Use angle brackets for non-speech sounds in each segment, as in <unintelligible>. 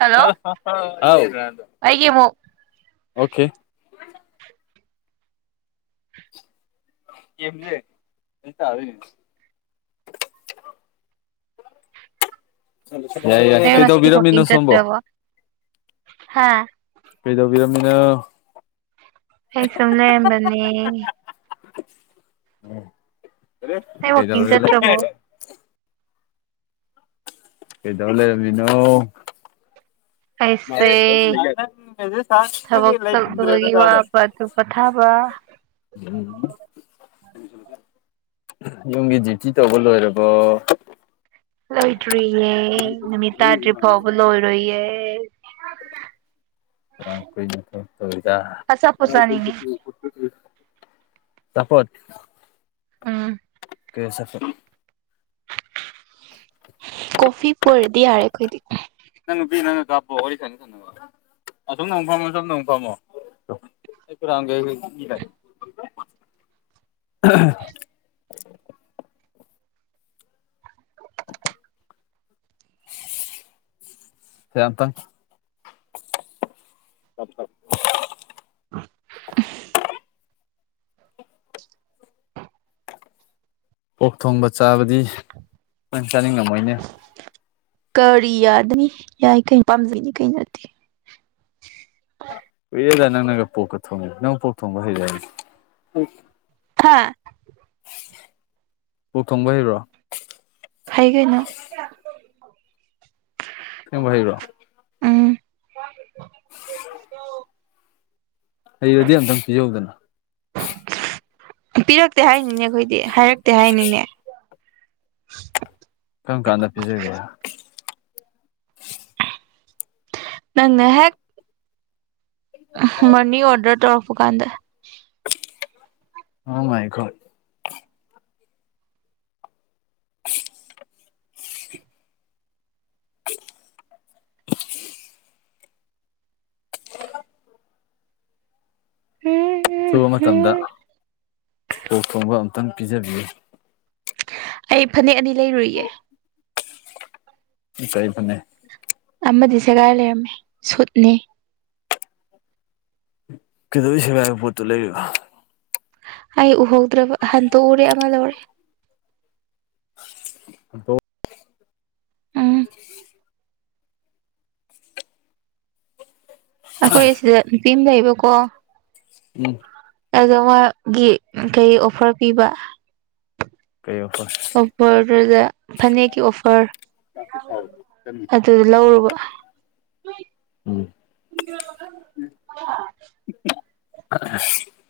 Hello ꯑꯩꯒꯤ ꯑꯃꯨꯛ okay ꯀꯦꯝꯖꯦ <unintelligible> ꯌꯥꯏ ꯌꯥ ꯅꯪ ꯉꯁꯤꯗꯤ ꯋꯥꯛꯀꯤꯡ ꯀꯗꯧꯕꯤꯔꯝꯅꫭ ꯁꫭꯝꯕꯨ ꯆꯠꯇ꯭ꯔꯕꯣ ꯍꯥꯥ ꯀꯩꯗꯧꯕꯤꯔꯝꯃꯤꯅꯣ ꯑꯩ ꯁꯨꯝ ꯂꯩꯔꯝꯕꯅꯦ ꯎ ꯅꯪ ꯀꯩ ꯋꯥꯛꯀꯤꯡ ꯆꯠꯇ꯭ꯔꯕꯣ <unintelligible> ꯀꯗꯧ ꯂꯩꯔꯝꯃꯤꯅꯣ ꯑꯩꯁꯦ ꯊꯕꯛ ꯆꯠꯂꯨꯕꯒꯤ ꯋꯥꯕ ꯑꯗꯨ ꯄꯣꯊꯥꯕ <unintelligible> ꯎꯝ <unintelligible> ꯌꯨꯝꯒꯤ ꯗ꯭ꯌꯨꯇꯤ ꯇꯧꯕ ꯂꯣꯏꯔꯕꯣ ꯂꯣꯏꯗ꯭ꯔꯤꯌꯦ ꯅꯨꯃꯤꯠ ꯇꯥꯗ꯭ꯔꯤ ꯐꯥꯎꯕ ꯂꯣꯏꯔꯣꯏꯌꯦ <unintelligible> ꯑꯆꯥꯄꯣꯠ ꯆꯥꯅꯤꯡꯉꯦ ꯆꯄꫭꯠ ꯎꯝ ꯀꯔꯦ ꯁꯐꯦ ꯀꯣꯐꯤ ꯄꯨꯔꯗꯤ ꯌꯥꯔꯦ ꯑꯩꯈꯣꯏꯗꯤ ꯅꯪ ꯅꯨꯄꯤ ꯅꯪꯅ ꯀꯥꯞꯄꯣ ꯋꯥꯔꯤ ꯁꯅ ꯁꯅꯕ ꯑꯁꯣꯝꯅ ꯑꯃꯨꯛ ꯐꯝꯃꯣ ꯁꯣꯝꯅ ꯑꯃꯨꯛ ꯐꯝꯃꯣ <unintelligible> ꯍꯇ <unintelligible> ꯆꯞ <unintelligible> <unintelligible> ꯑꯣꯛ ꯊꯣꯡꯕ ꯆꯥꯕꯗꯤ ꯅꯪ ꯆꯥꯅꯤꯡꯉꯝꯃꯣꯏꯅꯦ ꯀꯔꯤ ꯌꯥꯗꯅꯤ ꯌꯥꯏ ꯀꯩꯅꫭ ꯄꯥꯝꯖꯩꯅꯤ ꯀꯩꯅꫭ ꯗꯨꯗꯤ ꯀꯨꯏꯔꯦꯗ ꯅꯪꯅꯒ ꯄꯣꯛꯀ ꯊꯣꯡꯉꯤ ꯅꯪ ꯄꯣꯛ ꯊꯣꯡꯕ ꯍꯩꯕꯔꯅꯦ ꯊꯥ ꯄꫭꯔꯛ ꯊꯣꯡꯕ ꯍꯩꯕ꯭ꯔꯣ ꯍꯩ ‌ꯀꯩꯅꯣ ꯑꯁꯦꯡꯕ ꯍꯩꯕ꯭ꯔꯣ ꯎꯝ ꯍꯩꯔꯗꯤ ꯑꯝꯇꯪ ꯄꯤꯖꯧꯗꯅ ꯄꯤꯔꯛꯇꯦ ꯍꯥꯏꯅꯤꯅꯦ ꯑꯩꯈꯣꯏꯗꯤ ꯍꯥꯏꯔꯛꯇꯦ ꯍꯥꯏꯅꯤꯅꯦ ꯀꯔꯝ ꯀꯥꯟꯗ ꯄꯤꯖꯒꯦ ꯅꯪ ꯍꯦꯛ ꯃꯅꯤ ꯑꯣꯔꯗꯔ ꯇꯧꯔꯛꯄ ꯀꯥꯟꯗ ꯑꫭ ꯃꯥꯏ ꯒꫭꯠ ꯎꯝ ꯎꯝ ꯑꯊꯨꯕ ꯃꯇꯝꯗ ꯎꯝ ꯄꫭꯛ ꯊꯣꯡꯕ ꯑꯝꯇꯪ ꯄꯤꯖꯕꯤꯌꯨ ꯑꯩ ꯐꯅꯦꯛ ꯑꯅꯤ ꯂꯩꯔꯨꯏꯌꯦ ꯆꯩ ꯐꯅꯦꯛ ꯑꯃꯗꯤ ꯁꯦꯒꯥꯏ ꯂꯩꯔꯝꯃꯦ ꯁꯨꯠꯅꯦ ꯀꯩꯗꯧꯕꯩ ꯁꯦꯒꯥꯏꯕ ꯄꯣꯠꯇꯣ ꯂꯩꯔꯤꯕ ꯑꯩ ꯎꯍꯧꯗ꯭ꯔꯕ ꯍꯟꯇꯣꯛꯎꯔꯦ ꯑꯃ ꯂꯧꯔꯦ ꯗꯣ ꯎꯝ ꯑꯩꯈꯣꯏ ꯑꯁꯤꯗ ꯅꯨꯄꯤ ꯑꯃ ꯂꯩꯕꯀꯣ ꯎꯝ ꯑ ꯃꯥꯒꯤ ꯀꯩ ꯑꯣꯐꯔ ꯄꯤꯕ ꯀꯩ ꯑꫭꯐꯔ ꯑꯣꯐꯔ ꯐꯅꯦꯛ ꯀꯤ ꯑꯣꯐꯔ <unintelligible> ꯑꯗꯨꯗꯥ ꯂꯧꯔꯨꯕ ꯎꯝ <unintelligible> <unintelligible>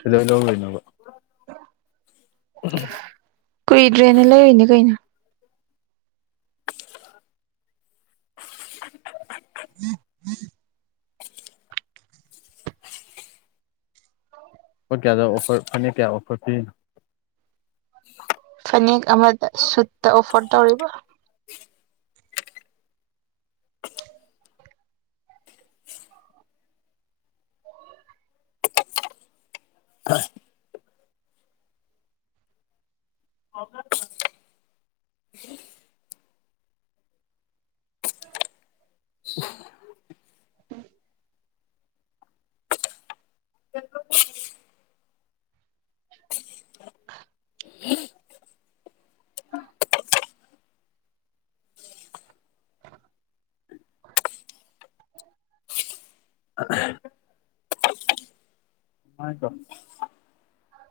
ꯀꯩꯗꯧꯕꯩ ꯂꯧꯔꯨꯏꯅꯣꯕ <inaudible> <unintelligible> ꯀꯨꯏꯗ꯭ꯔꯦꯅꯦ ꯂꯩꯔꯨꯏꯅꯤ ꯀꯩꯅꯣ <unintelligible> ꯂꯨꯄꯥ ꯀꯌꯥꯗ ꯑꯣꯐꯔ ꯐꯅꯦꯛ ꯀꯌꯥ ꯑꯣꯐꯔ ꯄꯤꯔꯤꯅꯣ ꯐꯅꯦꯛ ꯑꯃꯗ ꯁꯨꯠꯇ ꯑꯣꯐꯔ ꯇꯧꯔꯤꯕꯥ ꯎꯝ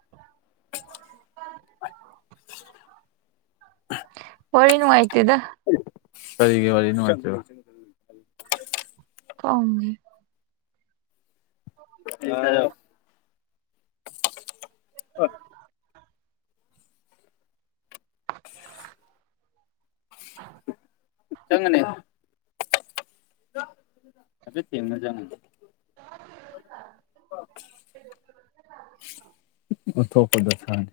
<unintelligible> ꯋꯥꯔꯤ ꯅꯨꯡꯉꯥꯏꯇꯦꯗ ꯀꯔꯤꯒꯤ ꯋꯥꯔꯤ ꯅꯨꯡꯉꯥꯢꯇ꯭ꯔꯤꯕ ꯀꯥꯎꯑꯦ <inaudible> ꯅꯪ ꯅꯅꯦ ꯌꯦꯡꯅꯖ ꯑꯣꯟꯊꯣꯛꯄꯗ ꯗꯁꯥꯅꯤ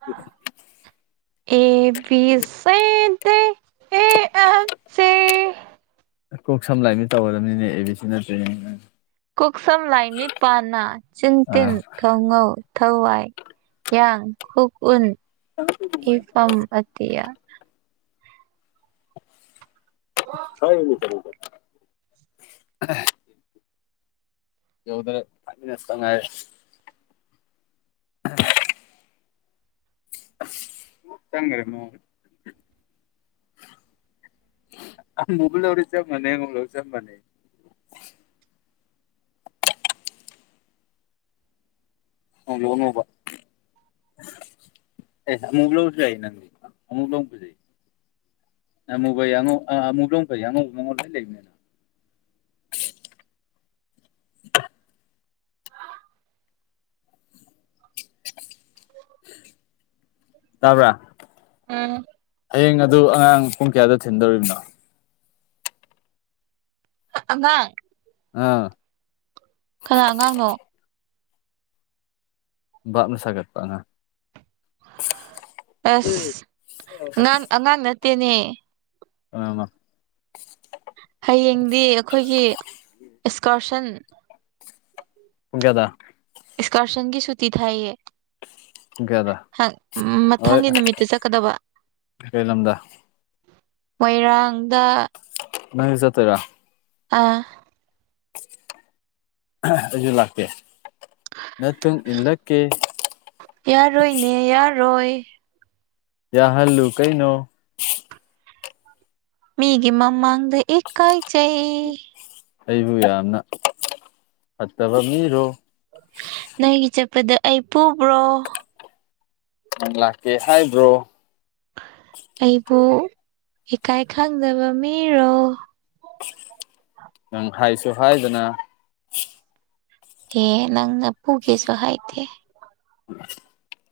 ꯃꯥ A B C D E F G ꯀꯣꯛ ꯁꯝ ꯂꯥꯏ ꯃꯤꯠ ꯇꯧꯒꯗꯕꯅꯤꯅꯦ ꯑꯦ ꯕꯤ ꯁꯤ ꯅꯠꯇꯦꯅꯦ ꯀꯣꯛ ꯁꯝ ꯂꯥꯏ ꯃꯤꯠ ꯄꯥ ꯅꯥ ꯆꯤꯟ ꯇꯤꯟ ꯑꯥ ꯈꯧ ꯉꯧ ꯊ ꯋꯥꯏ ꯌꯥꯡ ꯍꯨꯛ ꯎ ꯏ ꯐꯝ ꯑꯇꯤꯌꯥ <unintelligible> <unintelligible> <unintelligible> ꯆꯪꯒꯔꯦ ꯃꯑꯣꯡꯗ ꯑꯃꯨꯕ ꯂꯧꯔꯁꯨ ꯆꯞ ꯃꯥꯟꯅꯩ ꯑꯉꯧꯕ ꯂꯧꯔꯁꯨ ꯆꯞ ꯃꯥꯟꯅꯩ꯫ <unintelligible> ꯑꯦ ꯑꯃꯨꯕ ꯂꯧꯔꯁꯨ ꯌꯥꯏꯗ ꯅꯪꯒꯤꯗꯣ ꯑꯃꯨꯕ ꯂꯧ ꯐꯖꯩ ꯑꯃꯨꯕ ꯑꯌꯦ ꯑꯉꯧ- ꯑꯃꯨꯕꯅ ꯑꯃꯨꯛ ꯐꯩꯌꯦ ꯑꯉꯧꯕ ꯃꯥꯉꯣꯟꯗ ꯂꯣꯏ ꯂꯩꯕꯅꯤꯅ ꯇꯕ꯭ꯔꯥ ꯎꯝ ꯍꯌꯦꯡ ꯑꯗꯨ ꯑꯉꯥꯡ ꯄꯨꯡ ꯀꯌꯥꯗ ꯊꯤꯟꯗꯧꯔꯤꯕꯅꯣ? ꯑꯉꯥꯡ ꯑꯥ꯫ ꯀꯅꯥ ꯑꯉꯥꯡꯅꯣ? ꯚꯥꯕꯅ ꯁꯥꯒꯠꯄꯥ ꯑꯉꯥꯡ ꯑꯁ ꯑꯉꯥꯡ- ꯑꯉꯥꯡ ꯅꯠꯇꯦꯅꯦ ꯀꯅꯥꯅꯣ ꯍꯌꯦꯡꯗꯤ ꯑꯩꯈꯣꯏꯒꯤ ꯑꯦꯛꯁꯀꯔꯁꯟ ꯄꯨꯨꯡ ꯀꯌꯥꯗ? ꯏꯁꯀꯥꯔꯁꯟꯒꯤ ꯁꯨꯇꯤ ꯊꯥꯏꯌꯦ ꯄꯨꯡ ꯀꯌꯥꯗ ꯍ- ꯍꯣꯏ ꯃꯊꯪꯒꯤ ꯅꯨꯃꯤꯠꯇ ꯆꯠꯀꯗꯕ ꯀꯩ ꯂꯝꯗ ꯃꯣꯏꯔꯥꯡꯗ ꯅꯪꯁꯨ ꯆꯠꯇꯣꯏꯔꯣ? ꯑꯥ <unintelligible> ꯑꯩꯁꯨ ꯂꯥꯛꯀꯦ ꯅꯇꯨꯡ ꯏꯜꯂꯛꯀꯦ ꯌꯥꯔꯣꯏꯅꯦ ꯌꯥꯔꯣꯏ ꯌꯥꯍꯜꯂꯨ ꯀꯩꯅꯣ ꯃꯤꯒꯤ ꯃꯃꯥꯡꯗ ꯏꯀꯥꯏꯖꯩ ꯑꯩꯕꯨ ꯌꯥꯝꯅ ꯐꯠꯇꯕ ꯃꯤꯔꯣ ꯅꯣꯏꯒꯤ ꯆꯠꯄꯗ ꯑꯩ ꯄꯨꯕ꯭ꯔꯣ? ꯅꯪ ꯂꯥꯛꯀꯦ ꯍꯥꯏꯕ꯭ꯔꯣ ꯑꯩꯕꯨ ꯏꯀꯥꯏ ꯈꯪꯗꯕ ꯃꯤꯔꯣ ꯅꯪ ꯍꯥꯏꯁꯨ ꯍꯥꯏꯗꯅ ꯍꯦ ꯅꯪꯅ ꯄꯨꯒꯦꯁꯨ ꯍꯥꯏꯗꯦ <unintelligible>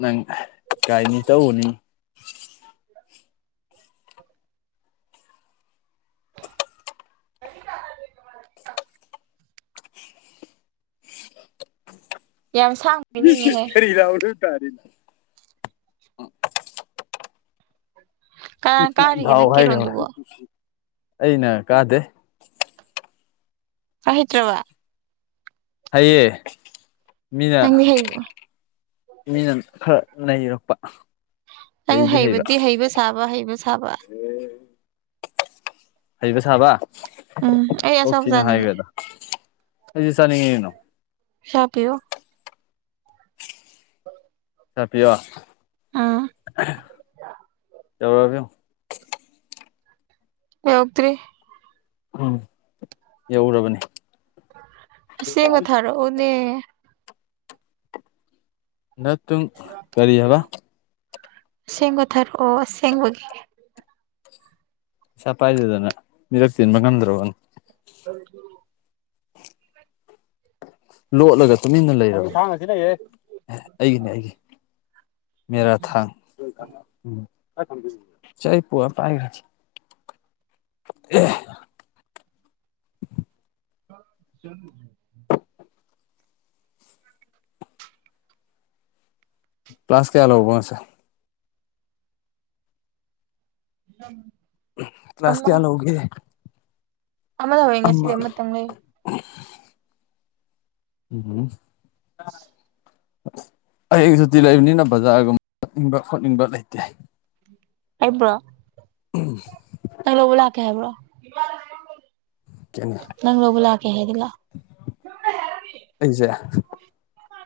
ꯅꯪ ꯏꯀꯥꯏꯅꯤ ꯇꯧꯕꯅꯤ ꯌꯥꯝ ꯁꯥꯡ <unintelligible> ꯀꯅꯥ <unintelligible> ꯀꯥꯔꯤꯒꯦ ꯊꯥꯎ ꯅꯪ ꯍꯥꯏꯔꯣ ꯀꯦꯔꯣꯟꯗꯨꯕꯣ ꯑꯩꯅ ꯀꯥꯗꯦ ꯄꯥꯏ ꯍꯩꯇ꯭ꯔꯥꯕ ꯍꯩꯌꯦ ꯅꯪꯗꯤ ꯃꯤꯅ ꯍꯩꯕ ꯃꯤꯅ ꯈꯔ ꯅꯩꯔꯛꯄ ꯑꯩ ꯍꯩꯕꯗꯤ ꯍꯩꯕ ꯁꯥꯕ ꯍꯩꯕ ꯁꯥꯕ <unintelligible> ꯍꯩꯕ ꯁꯥꯕ ꯎꯝ ꯑꯩ ꯑꯣꯟꯊꯣꯛ ꯑꯆꯥꯄꯣꯠ ꯊꯤꯅ ꯆꯥꯅꯤꯡꯉꯦ ꯍꯥꯏꯈ꯭ꯔꯦꯗ ꯑꯩꯗꯤ ꯆꯥꯅꯤꯡꯉꯤ ꯀꯩꯅꯣ ꯄꯩꯁꯥ ꯄꯤꯌꯣ ꯄꯩꯁꯥ ꯄꯤꯌꯣ ꯎꯝ ꯌꯧꯔꯛꯑꯕ ꯌꯦꯡꯑꯣ ꯌꯧꯛꯇ꯭ꯔꯤ ꯎꯝ ꯌꯧꯔꯕꯅꯤ ꯑꯁꯦꯡꯕ ꯊꯥꯔꯛꯑꯣꯅꯦ ꯅꯠꯇꯨꯡ <unintelligible> ꯀꯔꯤ ꯍꯥꯏꯕ ꯑꯁꯦꯡꯕ ꯊꯥꯔꯛꯑꯣ ꯑꯁꯦꯡꯕꯒꯤ ꯄꯩꯁꯥ ꯄꯥꯏꯗꯗꯅ ꯃꯤꯔꯛ ꯇꯤꯟꯕ ꯉꯝꯗ꯭ꯔꯕꯅꯦ <inaudible> ꯂꯣꯠꯂꯒ ꯇꯨꯃꯤꯟꯅ ꯂꯩꯔꯕꯅꯦ ꯑꯩꯒꯤꯅꯦ ꯑꯩꯒꯤ ꯃꯦꯔꯥ ꯊꯥ <unintelligible> <inaudible> ꯀ꯭ꯂ꯭ꯂꯥꯁ ꯀꯌꯥꯂꯧꯕ ꯉꯁꯥꯏ <inaudible> ꯀ꯭ꯂ꯭ꯂꯥꯁ ꯑꯃ ꯀꯌꯥ ꯂꯧꯒꯦ ꯑꯃ ꯂꯧꯋꯦ ꯉꯁꯤꯗꯤ ꯑꯃ ꯑꯃꯇꯪ ꯂꯩ ꯎꯝ <unintelligible> ꯍꯌꯦꯡ ꯁꯨꯇꯤ ꯂꯩꯕꯅꯤꯅ ꯕꯖꯥꯔꯒꯨꯝꯕ ꯆꯠꯅꯤꯡꯕ ꯈꯣꯠꯅꯤꯡꯕ ꯂꯩꯇꯦ ꯑꯩꯕꯨꯔꯣ ꯅꯪ ꯂꯧꯕ ꯂꯥꯛꯀꯦ ꯍꯥꯏꯕ꯭ꯔꯣ ꯀꯩꯅꯣ ꯅꯪ ꯂꯧꯕ ꯂꯥꯛꯀꯦ ꯍꯥꯏꯔꯗꯤ ꯂꯥꯎ ꯑꯩꯖꯦ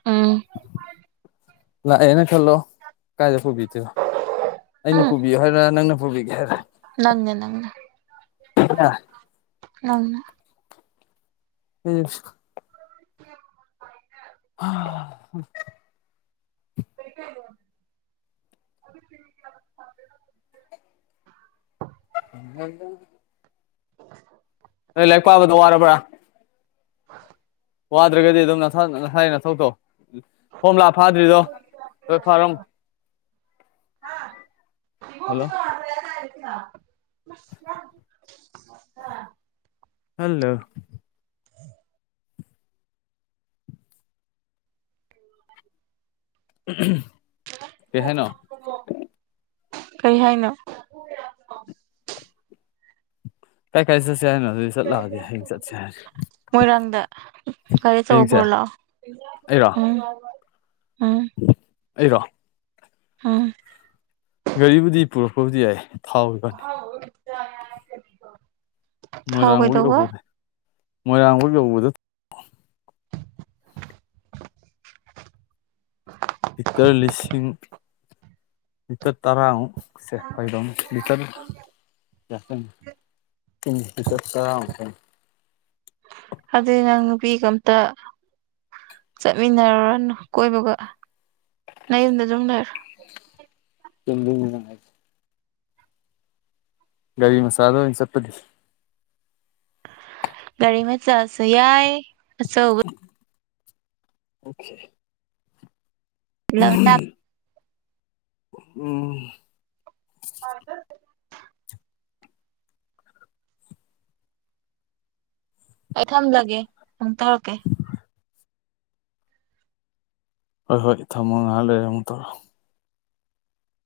ꯎꯝ ꯂꯥꯛꯑꯦꯅ ꯈꯜꯂꯣ ꯀꯥꯏꯗ ꯄꯨꯕꯤ <unintelligible> ꯑꯩꯅ ꯎꯝ ꯄꯨꯕꯤꯌꯨ ꯍꯥꯏꯔ ꯅꯪꯅ ꯄꯨꯕꯤꯒꯦ ꯍꯥꯏꯔꯥ ꯅꯪꯅ ꯅꯪꯅ ꯅꯪꯅ <unintelligible> <inaudible> ꯍ <unintelligible> <unintelligible> <unintelligible> ꯅꯣꯏ ꯂꯥꯏꯔꯤꯛ ꯄꯥꯕꯗꯣ ꯋꯥꯔꯕ꯭ꯔꯥ <unintelligible> ꯋꯥꯗ꯭ꯔꯒꯗꯤ ꯑꯗꯨꯝ ꯅꯁꯥꯏ ꯅꯊꯧ ꯇꯧ ꯍꯣꯝ ꯂꯥ ꯐꯥꯗ꯭ꯔꯤꯗꯣ ꯂꯣꯏ ꯐꯥꯔꯝ ꯍꯜꯂꯣ ꯏ <unintelligible> ꯈꯜꯂ ꯍꯥꯏꯅ ꯀꯔꯤ ꯍꯥꯏꯅꯣ ꯀꯥꯏ ꯀꯥꯏ ꯆꯠꯦ ꯍꯥꯏꯦꯅ ꯑꯗꯨꯗꯤ ꯆꯠꯂꯗꯤꯦ ꯍ ꯁꯠꯁ ꯍꯥꯏ ꯃꯣꯏꯔꯥꯡꯗ ꯍꯌꯦꯡꯁꯦ ꯀꯒꯥꯔꯤꯆꯧꯕ꯭ꯔꯣꯂꯣ ꯑꯩꯔꯣ ꯑꯝ ꯑꯩꯔꯣ ꯑꯝ ꯒꯥꯔꯤꯕꯨꯗꯤ ꯄꯨꯔꯛꯄꯕꯨꯗꯤ ꯌꯥꯏ ꯊꯥꯎ ꯐꯅꯤ <inaudible> ꯊꯥꯎ ꯃꯣꯏꯔꯥꯡꯐꯧ ꯀꯩꯗꯧꯕ ꯌꯧꯕꯗ ꯃꯣꯏꯔꯥꯡꯐꯧ ꯌꯧꯕꯗ ꯂꯤꯇꯔ ꯂꯤꯁꯤꯡ ꯂꯤꯇꯔ ꯇꯔꯥꯃꯨꯛ ꯁꯦ ꯍ ꯂ ꯂꯤꯇꯔ ꯌꯥꯔ ꯆ ꯑꯗꯨꯏ ꯅꯪ ꯅꯨꯄꯤꯒ ꯑꯝꯇ ꯆꯠꯃꯤꯟꯅꯔꯨꯔꯅꯨ ꯀꯣꯏꯕꯒ ꯅꯌꯨꯝꯗ ꯗꯨꯝ ꯂꯩꯔꯣ <unintelligible> ꯒꯥꯔꯤ ꯃꯆꯥꯗ ꯑꯣꯏ ꯆꯠꯄꯗꯤ ꯒꯥꯔꯤ ꯃꯆꯥꯁꯨ ꯌꯥꯏ ꯑꯆꯧꯕ ꯑꯣꯈꯦ ꯂꯝ ꯌꯥꯏ꯫ <unintelligible> ꯎꯝ <unintelligible> ꯑꯩ ꯊꯝꯂꯒꯦ ꯑꯃꯨ ꯇꯧꯔꯛꯀꯦ ꯍꯣꯏ ꯍꯣꯏ ꯊꯝꯃꯣ ꯉꯥꯏꯍꯥꯛ ꯂꯩꯔꯦ ꯑꯃꯨꯛ ꯇꯧꯔꯑꯣ